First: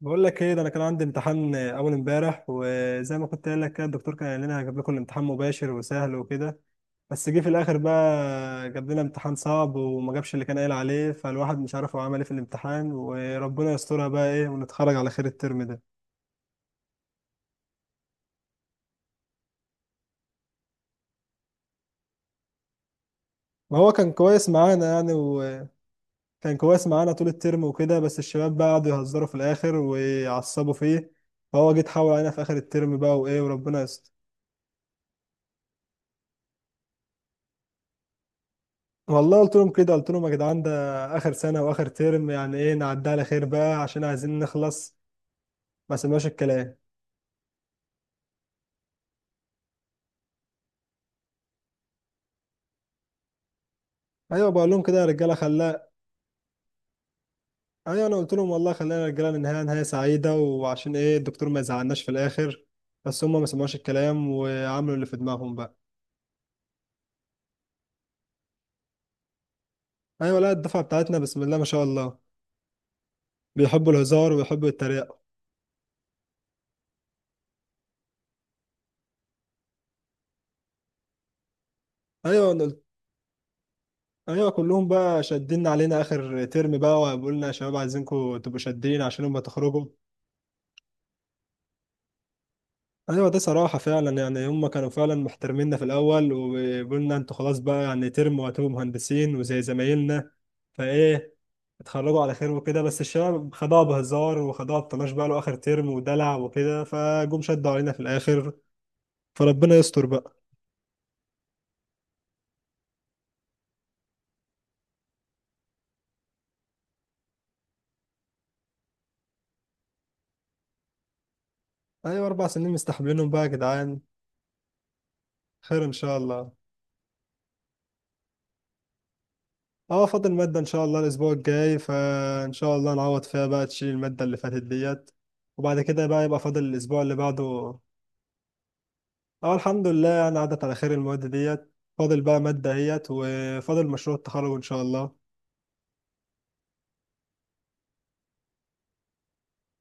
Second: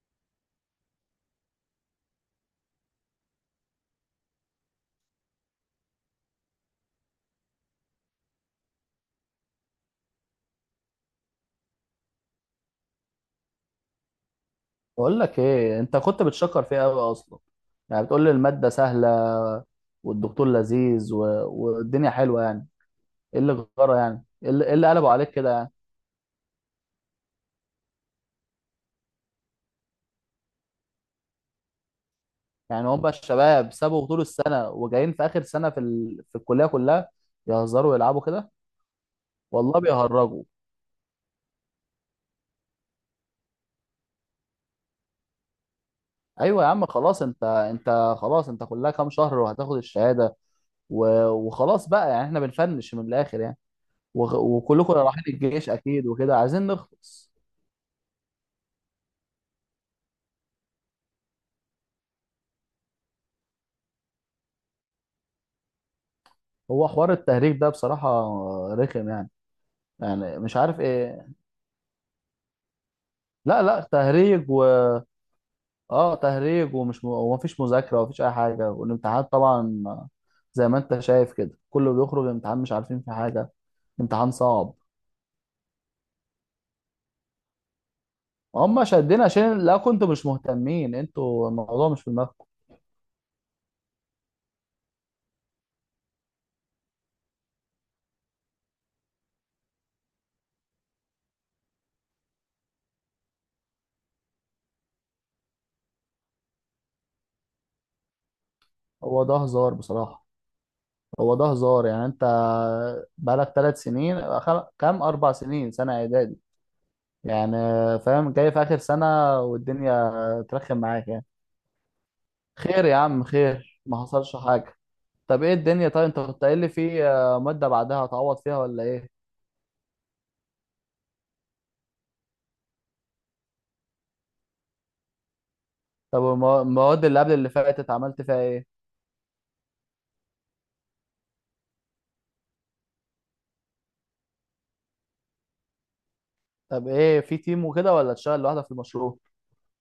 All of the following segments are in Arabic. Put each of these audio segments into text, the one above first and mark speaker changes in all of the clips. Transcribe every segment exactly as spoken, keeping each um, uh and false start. Speaker 1: بقول لك ايه؟ ده انا كان عندي امتحان اول امبارح، وزي ما كنت قايل لك كده الدكتور كان قال لنا هجيب لكم الامتحان مباشر وسهل وكده. بس جه في الاخر بقى جاب لنا امتحان صعب، وما جابش اللي كان قايل عليه، فالواحد مش عارف هو عمل ايه في الامتحان، وربنا يسترها بقى ايه ونتخرج على
Speaker 2: بقول
Speaker 1: خير
Speaker 2: لك
Speaker 1: الترم
Speaker 2: ايه،
Speaker 1: ده.
Speaker 2: انت كنت بتشكر فيها قوي اصلا. يعني بتقول لي الماده سهله والدكتور لذيذ و... والدنيا حلوه يعني. ايه اللي
Speaker 1: ما هو
Speaker 2: غيره؟
Speaker 1: كان
Speaker 2: يعني
Speaker 1: كويس
Speaker 2: ايه اللي إيه اللي
Speaker 1: معانا
Speaker 2: قلبوا
Speaker 1: يعني،
Speaker 2: عليك كده
Speaker 1: وكان
Speaker 2: يعني؟
Speaker 1: كويس معانا طول الترم وكده، بس الشباب بقى قعدوا يهزروا في الاخر ويعصبوا فيه، فهو جه اتحول علينا في اخر
Speaker 2: يعني
Speaker 1: الترم
Speaker 2: هم
Speaker 1: بقى وايه،
Speaker 2: الشباب
Speaker 1: وربنا
Speaker 2: سابوا
Speaker 1: يستر.
Speaker 2: طول السنه وجايين في اخر سنه في ال... في الكليه كلها يهزروا ويلعبوا كده.
Speaker 1: والله قلت لهم
Speaker 2: والله
Speaker 1: كده، قلت لهم يا
Speaker 2: بيهرجوا.
Speaker 1: جدعان ده اخر سنه واخر ترم، يعني ايه نعدي على خير بقى عشان عايزين نخلص. ما سمعوش
Speaker 2: ايوه يا
Speaker 1: الكلام.
Speaker 2: عم، خلاص، انت انت خلاص، انت كلها كام شهر وهتاخد الشهاده. و... وخلاص بقى، يعني احنا بنفنش من الاخر يعني. وغ...
Speaker 1: ايوه بقول لهم
Speaker 2: وكلكم
Speaker 1: كده يا
Speaker 2: رايحين
Speaker 1: رجاله
Speaker 2: الجيش
Speaker 1: خلاق.
Speaker 2: اكيد وكده، عايزين نخلص.
Speaker 1: ايوه انا قلت لهم والله خلينا يا رجاله ننهيها نهايه سعيده، وعشان ايه الدكتور ما يزعلناش في الاخر. بس هم ما سمعوش الكلام وعملوا اللي في دماغهم بقى.
Speaker 2: هو حوار التهريج ده بصراحة رخم يعني. يعني
Speaker 1: ايوه لا،
Speaker 2: مش عارف
Speaker 1: الدفعه بتاعتنا
Speaker 2: ايه.
Speaker 1: بسم الله ما شاء الله
Speaker 2: لا لا،
Speaker 1: بيحبوا الهزار
Speaker 2: تهريج و...
Speaker 1: ويحبوا يتريقوا.
Speaker 2: اه تهريج، ومش م... ومفيش مذاكرة ومفيش أي حاجة، والامتحانات طبعا زي ما أنت شايف كده كله بيخرج
Speaker 1: ايوه
Speaker 2: الامتحان
Speaker 1: أنا
Speaker 2: مش
Speaker 1: قلت-
Speaker 2: عارفين في حاجة. امتحان
Speaker 1: ايوه
Speaker 2: صعب.
Speaker 1: كلهم بقى شادين علينا اخر ترم بقى، وبيقولنا يا شباب عايزينكم تبقوا
Speaker 2: هم
Speaker 1: شادين
Speaker 2: شادين
Speaker 1: عشان هم
Speaker 2: عشان، لا،
Speaker 1: تخرجوا.
Speaker 2: كنتوا مش مهتمين انتوا، الموضوع مش في دماغكم.
Speaker 1: ايوه ده صراحه فعلا، يعني هم كانوا فعلا محترميننا في الاول، وقلنا انتوا خلاص بقى يعني ترم وهتبقوا مهندسين وزي زمايلنا، فايه اتخرجوا على خير وكده. بس الشباب خدوها بهزار وخدوها بطناش بقى له اخر ترم ودلع وكده، فجم شدوا علينا في الاخر،
Speaker 2: هو ده هزار
Speaker 1: فربنا يستر
Speaker 2: بصراحة.
Speaker 1: بقى.
Speaker 2: هو ده هزار يعني. انت بقالك ثلاث سنين خل- كام اربع سنين، سنة اعدادي يعني، فاهم، جاي في اخر سنة والدنيا ترخم معاك يعني.
Speaker 1: ايوه اربع سنين
Speaker 2: خير يا عم،
Speaker 1: مستحملينهم بقى يا
Speaker 2: خير،
Speaker 1: جدعان.
Speaker 2: ما حصلش حاجة. طب ايه
Speaker 1: خير
Speaker 2: الدنيا؟
Speaker 1: ان
Speaker 2: طيب
Speaker 1: شاء
Speaker 2: انت كنت
Speaker 1: الله.
Speaker 2: قايل لي في آه، مادة بعدها هتعوض فيها، ولا ايه؟
Speaker 1: اه فاضل ماده ان شاء الله الاسبوع الجاي، فان شاء الله نعوض فيها بقى تشيل الماده اللي فاتت ديت. وبعد كده
Speaker 2: طب
Speaker 1: بقى يبقى
Speaker 2: المو-
Speaker 1: فاضل الاسبوع
Speaker 2: المواد
Speaker 1: اللي
Speaker 2: اللي قبل اللي
Speaker 1: بعده.
Speaker 2: فاتت عملت فيها ايه؟
Speaker 1: اه الحمد لله، يعني عدت على خير المواد ديت، فاضل بقى مادة اهيت، وفاضل مشروع التخرج ان شاء الله.
Speaker 2: طب ايه، في تيم وكده ولا تشتغل لوحدك في المشروع؟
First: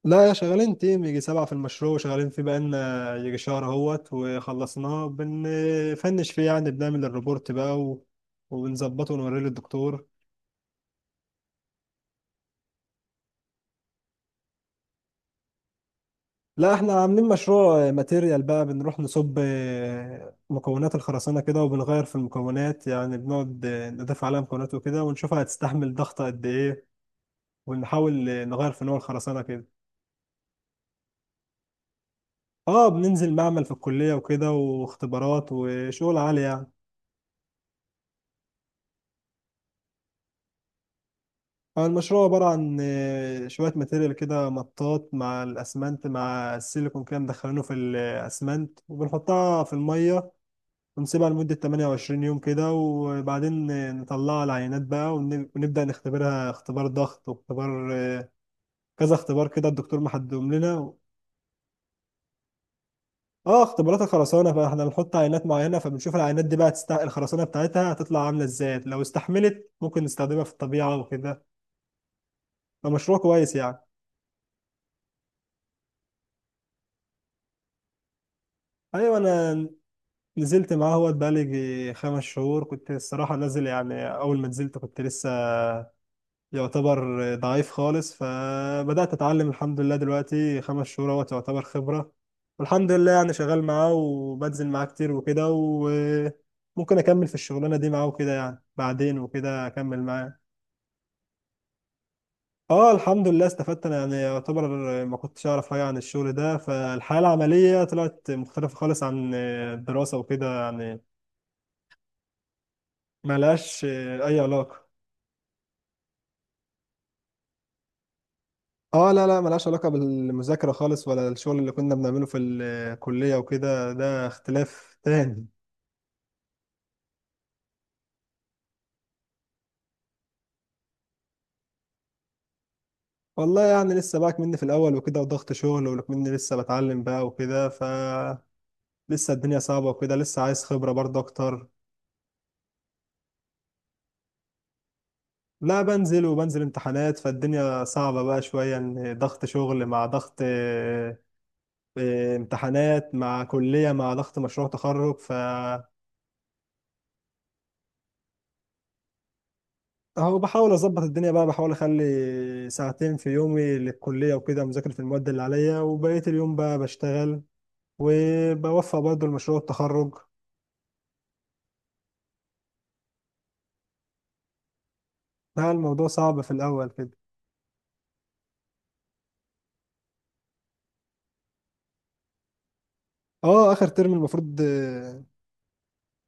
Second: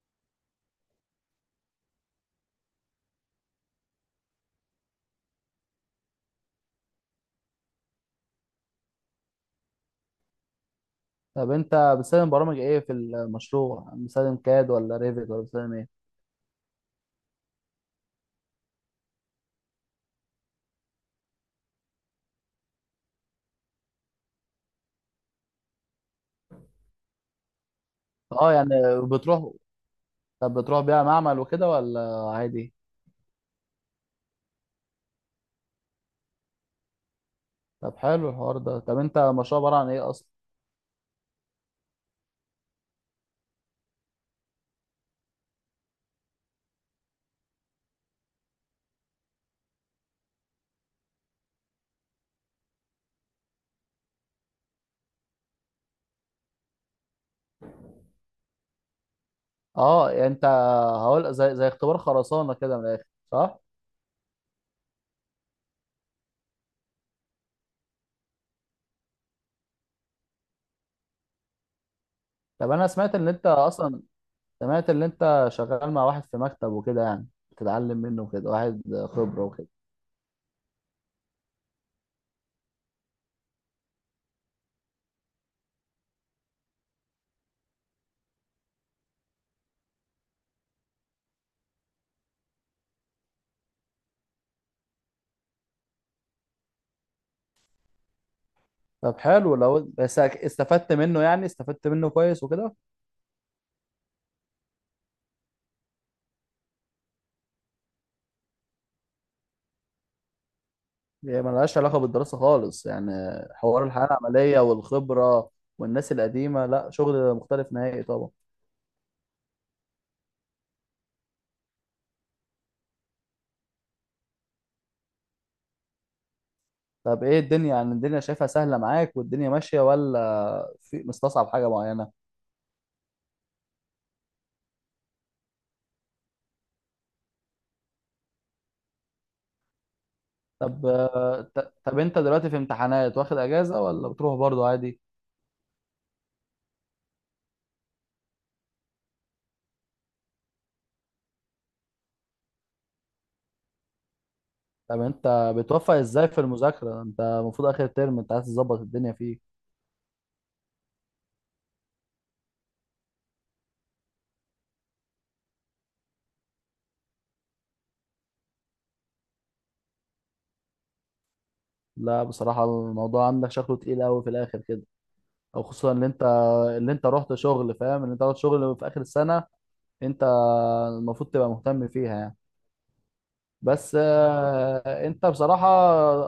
Speaker 1: لا يا، شغالين تيم يجي سبعة في المشروع، وشغالين فيه بقالنا يجي شهر اهوت وخلصناه، بنفنش فيه يعني، بنعمل الريبورت بقى و... وبنظبطه ونوريه للدكتور.
Speaker 2: طب انت بتستخدم برامج ايه في المشروع؟ بتستخدم كاد ولا ريفيت ولا بتستخدم ايه؟
Speaker 1: لا احنا عاملين مشروع ماتيريال بقى، بنروح نصب مكونات الخرسانة كده وبنغير في المكونات، يعني بنقعد نضيف عليها مكونات وكده ونشوفها هتستحمل ضغط قد ايه، ونحاول
Speaker 2: اه يعني.
Speaker 1: نغير في نوع الخرسانة
Speaker 2: بتروح
Speaker 1: كده.
Speaker 2: طب بتروح بيها معمل وكده ولا عادي؟
Speaker 1: اه بننزل معمل في الكلية وكده، واختبارات وشغل عالي يعني.
Speaker 2: طب حلو الحوار ده. طب انت المشروع عبارة عن ايه اصلا؟
Speaker 1: آه، المشروع عبارة عن آه، شوية ماتيريال كده، مطاط مع الأسمنت مع السيليكون كده، مدخلينه في الأسمنت وبنحطها في المية، ونسيبها لمدة ثمانية وعشرين يوم كده، وبعدين آه، نطلعها العينات بقى، ونب- ونبدأ نختبرها اختبار ضغط واختبار آه، كذا اختبار كده الدكتور
Speaker 2: اه يعني انت،
Speaker 1: محددهم لنا.
Speaker 2: هقول زي زي اختبار خرسانة كده من الاخر، صح؟
Speaker 1: اه اختبارات الخرسانه، فاحنا بنحط عينات معينه، فبنشوف العينات دي بقى تست... الخرسانه بتاعتها هتطلع عامله ازاي، لو استحملت ممكن نستخدمها في الطبيعه وكده،
Speaker 2: طب انا سمعت
Speaker 1: فمشروع
Speaker 2: ان انت
Speaker 1: كويس يعني.
Speaker 2: اصلا، سمعت اللي انت شغال مع واحد في مكتب وكده، يعني بتتعلم منه وكده، واحد
Speaker 1: ايوه
Speaker 2: خبرة وكده.
Speaker 1: انا نزلت معاه، هو بقالي يجي خمس شهور، كنت الصراحه نازل، يعني اول ما نزلت كنت لسه يعتبر ضعيف خالص، فبدات اتعلم الحمد لله، دلوقتي خمس شهور اهوت يعتبر خبره، والحمد لله يعني شغال معاه وبنزل معاه كتير وكده، و ممكن اكمل في الشغلانه دي معاه وكده يعني،
Speaker 2: طب
Speaker 1: بعدين
Speaker 2: حلو
Speaker 1: وكده
Speaker 2: لو
Speaker 1: اكمل
Speaker 2: بس
Speaker 1: معاه.
Speaker 2: استفدت منه، يعني استفدت منه كويس وكده.
Speaker 1: اه الحمد لله استفدت انا يعني، يعتبر ما كنتش اعرف حاجه عن الشغل ده، فالحياه العمليه طلعت مختلفه خالص عن الدراسه وكده يعني.
Speaker 2: هي ملهاش علاقة بالدراسة خالص يعني.
Speaker 1: ما
Speaker 2: حوار
Speaker 1: لهاش
Speaker 2: الحياة
Speaker 1: اي
Speaker 2: العملية
Speaker 1: علاقه.
Speaker 2: والخبرة والناس القديمة، لا، شغل مختلف نهائي طبعا.
Speaker 1: اه لا لا، ما لهاش علاقه بالمذاكره خالص، ولا الشغل اللي كنا بنعمله في الكليه وكده، ده اختلاف تاني.
Speaker 2: طب ايه الدنيا؟ يعني الدنيا شايفها سهلة معاك والدنيا ماشية، ولا في مستصعب حاجة معينة؟
Speaker 1: والله يعني لسه بقى مني في الاول وكده، وضغط شغل، ومني لسه بتعلم بقى وكده، ف لسه الدنيا صعبه وكده، لسه عايز
Speaker 2: طب
Speaker 1: خبره برضه
Speaker 2: آه،
Speaker 1: اكتر.
Speaker 2: ت- طب انت دلوقتي في امتحانات، واخد اجازة ولا بتروح برضو عادي؟
Speaker 1: لا بنزل، وبنزل امتحانات، فالدنيا صعبة بقى شوية، ان ضغط شغل مع ضغط آه، آه، امتحانات مع كلية مع ضغط مشروع
Speaker 2: طب
Speaker 1: تخرج، ف
Speaker 2: انت بتوفق ازاي في المذاكرة؟ انت المفروض اخر ترم انت عايز تظبط الدنيا فيه.
Speaker 1: اهو بحاول اظبط الدنيا بقى، بحاول اخلي ساعتين في يومي للكلية وكده مذاكرة في المواد اللي عليا، وبقية اليوم بقى بشتغل، وبوفق برضه لمشروع التخرج.
Speaker 2: لا بصراحة الموضوع عندك شكله تقيل قوي في الاخر كده. او
Speaker 1: لا
Speaker 2: خصوصا اللي
Speaker 1: الموضوع
Speaker 2: انت
Speaker 1: صعب في الاول
Speaker 2: اللي انت
Speaker 1: كده.
Speaker 2: رحت شغل، فاهم، اللي انت رحت شغل في اخر السنة، انت المفروض تبقى مهتم فيها يعني.
Speaker 1: اه اخر
Speaker 2: بس
Speaker 1: ترم المفروض
Speaker 2: آه،
Speaker 1: اه.
Speaker 2: انت بصراحة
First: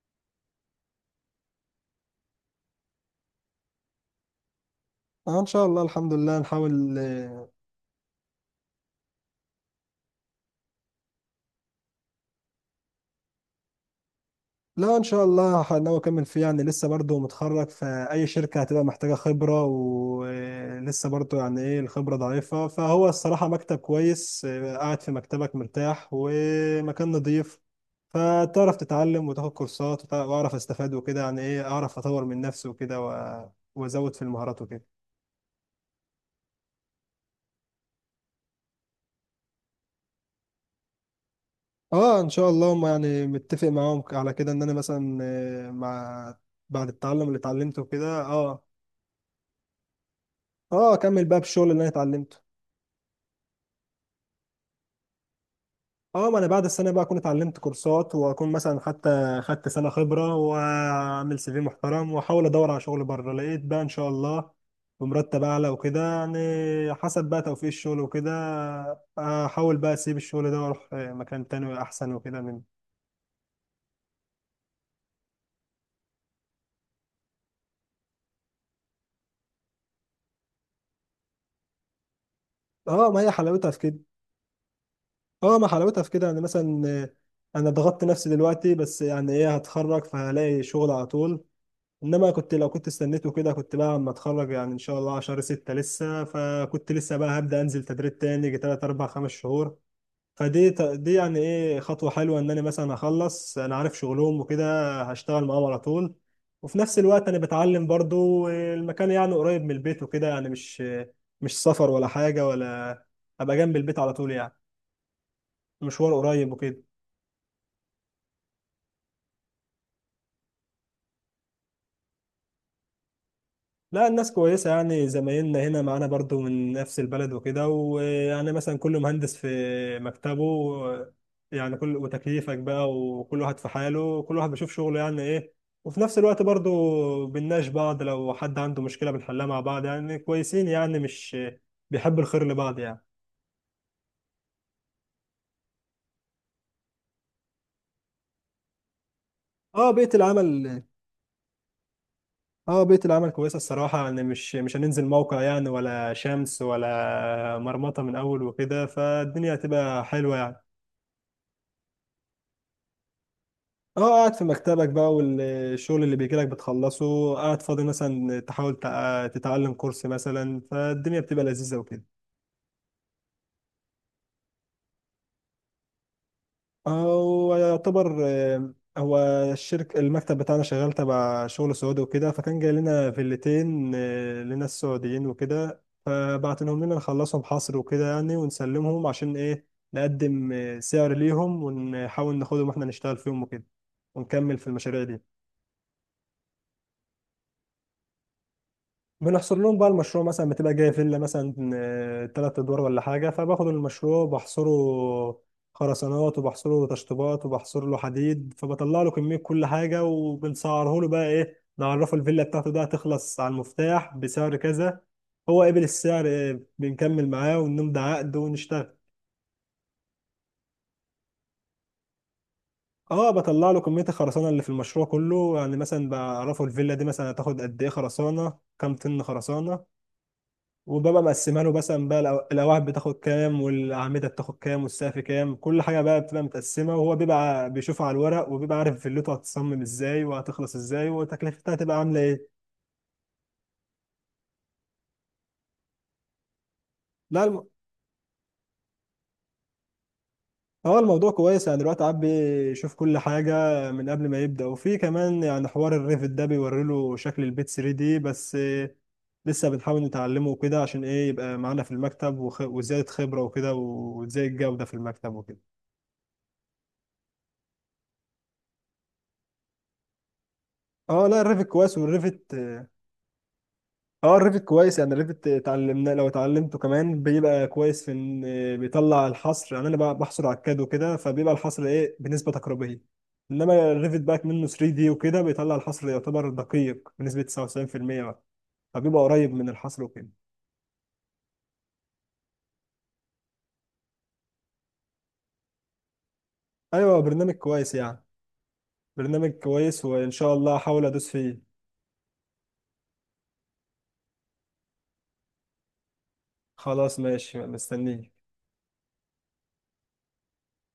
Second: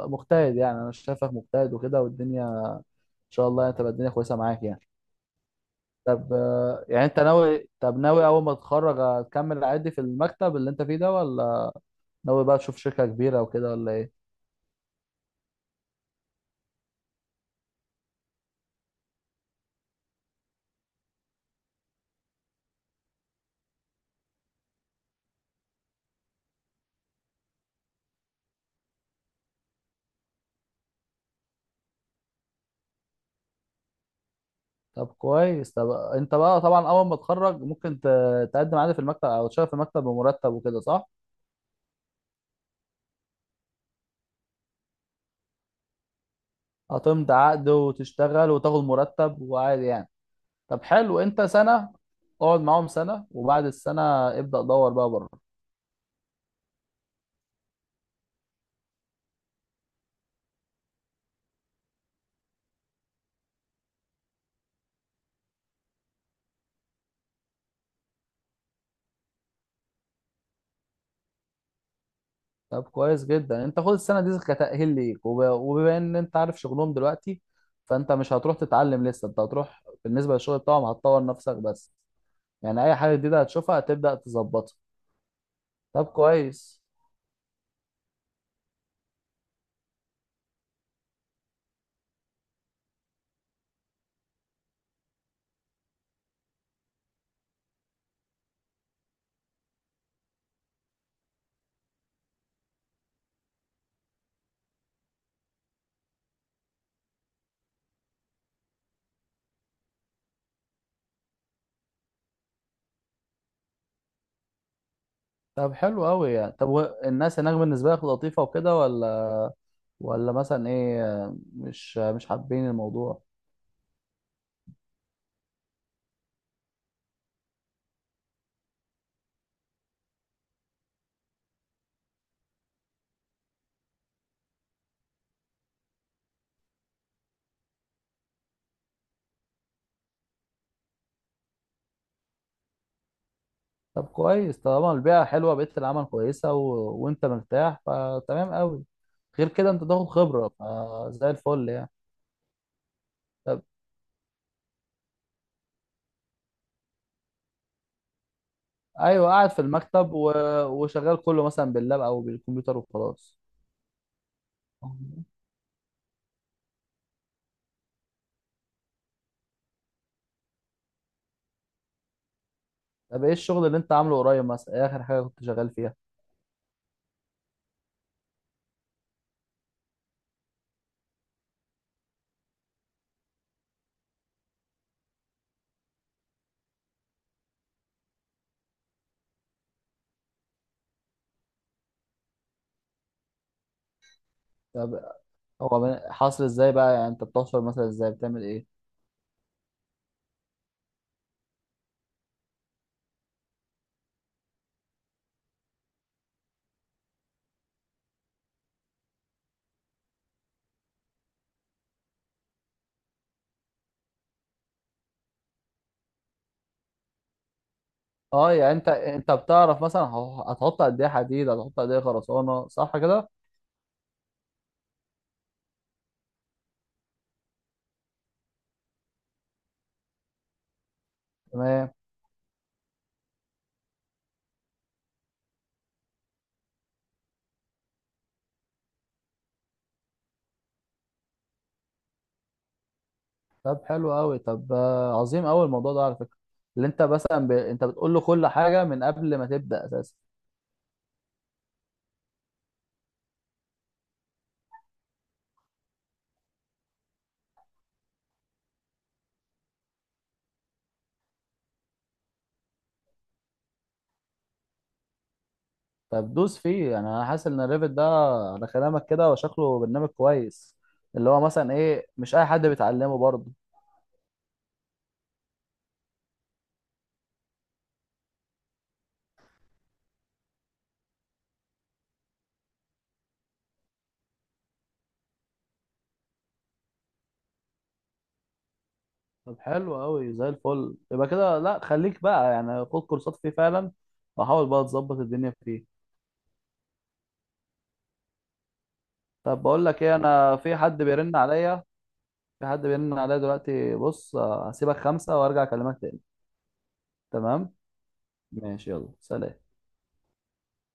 Speaker 2: مجتهد، يعني انا شايفك مجتهد وكده، والدنيا ان شاء الله يعني تبقى الدنيا كويسة معاك يعني.
Speaker 1: آه، ان شاء الله الحمد
Speaker 2: طب
Speaker 1: لله،
Speaker 2: آه،
Speaker 1: نحاول
Speaker 2: يعني انت
Speaker 1: آه،
Speaker 2: ناوي طب ناوي اول ما تتخرج هتكمل عادي في المكتب اللي انت فيه ده، ولا ناوي بقى تشوف شركة كبيرة وكده، ولا ايه؟
Speaker 1: لا ان شاء الله ناوي اكمل فيه، يعني لسه برضه متخرج، فاي شركه هتبقى محتاجه خبره، ولسه برضه يعني ايه الخبره ضعيفه، فهو الصراحه مكتب كويس، آه، قاعد في مكتبك مرتاح ومكان نظيف، فتعرف تتعلم وتاخد كورسات، وتع- واعرف استفاد وكده، يعني ايه اعرف اطور من نفسي وكده و- وازود في المهارات وكده.
Speaker 2: طب كويس. طب انت بقى طبعا اول ما تتخرج ممكن ت- تقدم عادي في المكتب او تشتغل في المكتب بمرتب وكده، صح؟
Speaker 1: اه ان شاء الله، هم يعني متفق معاهم على كده، ان انا مثلا آه، مع بعد التعلم
Speaker 2: هتمضي
Speaker 1: اللي
Speaker 2: عقد
Speaker 1: اتعلمته كده
Speaker 2: وتشتغل
Speaker 1: اه.
Speaker 2: وتاخد مرتب وعادي يعني. طب
Speaker 1: اه
Speaker 2: حلو.
Speaker 1: اكمل بقى
Speaker 2: انت
Speaker 1: بالشغل اللي انا
Speaker 2: سنة،
Speaker 1: اتعلمته.
Speaker 2: اقعد معاهم سنة وبعد السنة ابدأ دور بقى بره.
Speaker 1: اه ما انا بعد السنه بقى اكون اتعلمت كورسات، واكون مثلا حتى خدت سنه خبره، واعمل سي في محترم، واحاول ادور على شغل بره، لقيت بقى ان شاء الله بمرتب اعلى وكده يعني. حسب بقى توفيق الشغل وكده، احاول بقى اسيب الشغل ده واروح مكان تاني احسن وكده من
Speaker 2: طب كويس جدا. انت خد السنة دي كتأهيل ليك، وب- وبما ان انت عارف شغلهم دلوقتي، فانت مش هتروح تتعلم لسه، انت هتروح بالنسبة للشغل بتاعهم هتطور نفسك بس، يعني اي
Speaker 1: اه.
Speaker 2: حاجة
Speaker 1: ما هي
Speaker 2: جديدة
Speaker 1: حلاوتها في
Speaker 2: هتشوفها
Speaker 1: كده.
Speaker 2: هتبدأ تظبطها.
Speaker 1: اه ما حلاوتها
Speaker 2: طب
Speaker 1: في كده، يعني
Speaker 2: كويس.
Speaker 1: مثلا انا ضغطت نفسي دلوقتي، بس يعني ايه هتخرج فهلاقي شغل على طول، انما كنت لو كنت استنيته كده، كنت بقى اما اتخرج يعني ان شاء الله على شهر ستة لسه، فكنت لسه بقى هبدأ انزل تدريب تاني يجي تلات اربع خمس شهور. فدي ت- دي يعني ايه خطوة حلوة، ان انا مثلا اخلص انا عارف شغلهم وكده، هشتغل معاهم على طول، وفي نفس الوقت انا بتعلم برضو. المكان يعني قريب من البيت وكده، يعني مش مش سفر ولا حاجة ولا، ابقى جنب البيت على طول يعني،
Speaker 2: طب حلو
Speaker 1: مشوار
Speaker 2: قوي
Speaker 1: قريب
Speaker 2: يعني. طب
Speaker 1: وكده.
Speaker 2: والناس هناك بالنسبة لك لطيفة وكده، ولا، ولا مثلا ايه، مش مش حابين الموضوع؟
Speaker 1: لا الناس كويسة يعني، زمايلنا هنا معانا برضو من نفس البلد وكده، ويعني مثلا كل مهندس في مكتبه، يعني كل وتكييفك بقى، وكل واحد في حاله، كل واحد بيشوف شغله يعني ايه، وفي نفس الوقت برضو بنناقش بعض، لو حد عنده مشكلة بنحلها مع بعض، يعني كويسين، يعني مش بيحب الخير لبعض يعني.
Speaker 2: طب كويس طالما البيئة حلوة، بيئة العمل كويسة و... وانت مرتاح، فتمام قوي. غير كده انت
Speaker 1: اه
Speaker 2: تاخد
Speaker 1: بيئة
Speaker 2: خبرة
Speaker 1: العمل،
Speaker 2: فزي الفل يعني.
Speaker 1: اه بيئة العمل كويسة
Speaker 2: طب
Speaker 1: الصراحة يعني، مش مش هننزل موقع يعني، ولا شمس ولا مرمطة من أول وكده،
Speaker 2: ايوه، قاعد
Speaker 1: فالدنيا
Speaker 2: في
Speaker 1: هتبقى
Speaker 2: المكتب و...
Speaker 1: حلوة يعني.
Speaker 2: وشغال كله مثلا باللاب او بالكمبيوتر وخلاص.
Speaker 1: اه قاعد في مكتبك بقى، والشغل اللي بيجيلك بتخلصه، قاعد فاضي مثلا تحاول تع- تتعلم كورس مثلا، فالدنيا بتبقى لذيذة وكده.
Speaker 2: طب ايه الشغل اللي انت عامله قريب؟ مثلا ايه اخر حاجة كنت شغال فيها؟
Speaker 1: هو يعتبر آه، هو الشركة المكتب بتاعنا شغال تبع شغل سعودي وكده، فكان جاي لنا فيلتين آه، لناس سعوديين وكده، فبعتنهم لنا نخلصهم حصر وكده يعني ونسلمهم، عشان ايه نقدم آه، سعر ليهم ونحاول ناخدهم واحنا نشتغل فيهم وكده، ونكمل في
Speaker 2: طب
Speaker 1: المشاريع دي.
Speaker 2: هو من- حاصل ازاي بقى؟ يعني انت بتحصل مثلا ازاي؟ بتعمل ايه؟
Speaker 1: بنحصر لهم بقى المشروع، مثلا بتبقى جايه فيلا مثلا ثلاث ادوار ولا حاجه، فباخد المشروع بحصره خرسانات، وبحصره تشطيبات، وبحصر له حديد، فبطلع له كميه كل حاجه، وبنسعره له بقى ايه، نعرفه الفيلا بتاعته ده هتخلص على المفتاح بسعر كذا، هو قبل السعر إيه، بنكمل معاه ونمضي عقد
Speaker 2: اه يعني انت
Speaker 1: ونشتغل.
Speaker 2: انت بتعرف مثلا هو- هتحط قد ايه حديد، هتحط قد ايه خرسانه، صح كده؟
Speaker 1: اه بطلع له كميه الخرسانه اللي في المشروع كله، يعني مثلا بعرفه الفيلا دي مثلا هتاخد قد ايه خرسانه، كام طن خرسانه، وبابا مقسمها له
Speaker 2: تمام.
Speaker 1: مثلا بقى، الأو- الأواعي بتاخد كام، والأعمدة بتاخد كام، والسقف كام، كل حاجة بقى بتبقى متقسمة، وهو بيبقى بيشوفها على الورق، وبيبقى عارف فيلته هتصمم ازاي وهتخلص ازاي، وتكلفتها هتبقى عاملة ايه.
Speaker 2: طب حلو قوي. طب آه، عظيم قوي الموضوع ده على فكره. اللي انت مثلا
Speaker 1: لا
Speaker 2: ب...
Speaker 1: الم...
Speaker 2: انت بتقول له كل حاجه من قبل ما تبدا اساسا.
Speaker 1: هو الموضوع كويس يعني، دلوقتي عاد بيشوف كل حاجة من قبل ما يبدأ، وفي كمان يعني حوار الريفت ده بيوري له شكل البيت ثري دي بس، لسه بنحاول نتعلمه وكده، عشان ايه يبقى معانا في المكتب، وخ... وزيادة خبرة وكده، وزي الجودة في المكتب وكده.
Speaker 2: طب دوس فيه يعني. انا حاسس ان الريفت ده، على كلامك كده، وشكله برنامج كويس.
Speaker 1: اه
Speaker 2: اللي
Speaker 1: لا
Speaker 2: هو
Speaker 1: الريفت
Speaker 2: مثلا
Speaker 1: كويس،
Speaker 2: ايه، مش اي
Speaker 1: والريفت،
Speaker 2: حد بيتعلمه برضه.
Speaker 1: اه الريفت كويس يعني، الريفت اتعلمنا، لو اتعلمته كمان بيبقى كويس، في ان بيطلع الحصر، يعني انا بقى بحصر على الكاد وكده، فبيبقى الحصر ايه بنسبه تقريبيه، انما الريفت بقى منه ثري دي وكده، بيطلع الحصر يعتبر دقيق بنسبه تسعة وتسعين في المية بقى، فبيبقى قريب
Speaker 2: طب
Speaker 1: من
Speaker 2: حلو
Speaker 1: الحصر وكده.
Speaker 2: قوي زي الفل. يبقى كده لا، خليك بقى يعني، خد كورسات فيه فعلا وحاول بقى تظبط الدنيا فيه.
Speaker 1: ايوه برنامج كويس يعني، برنامج
Speaker 2: طب بقول لك
Speaker 1: كويس
Speaker 2: ايه،
Speaker 1: وان شاء
Speaker 2: انا في
Speaker 1: الله
Speaker 2: حد
Speaker 1: هحاول ادوس
Speaker 2: بيرن
Speaker 1: فيه.
Speaker 2: عليا، في حد بيرن عليا دلوقتي. بص آه، هسيبك خمسة وارجع اكلمك تاني.
Speaker 1: خلاص ماشي
Speaker 2: تمام.
Speaker 1: مستنيه.
Speaker 2: ماشي، يلا سلام.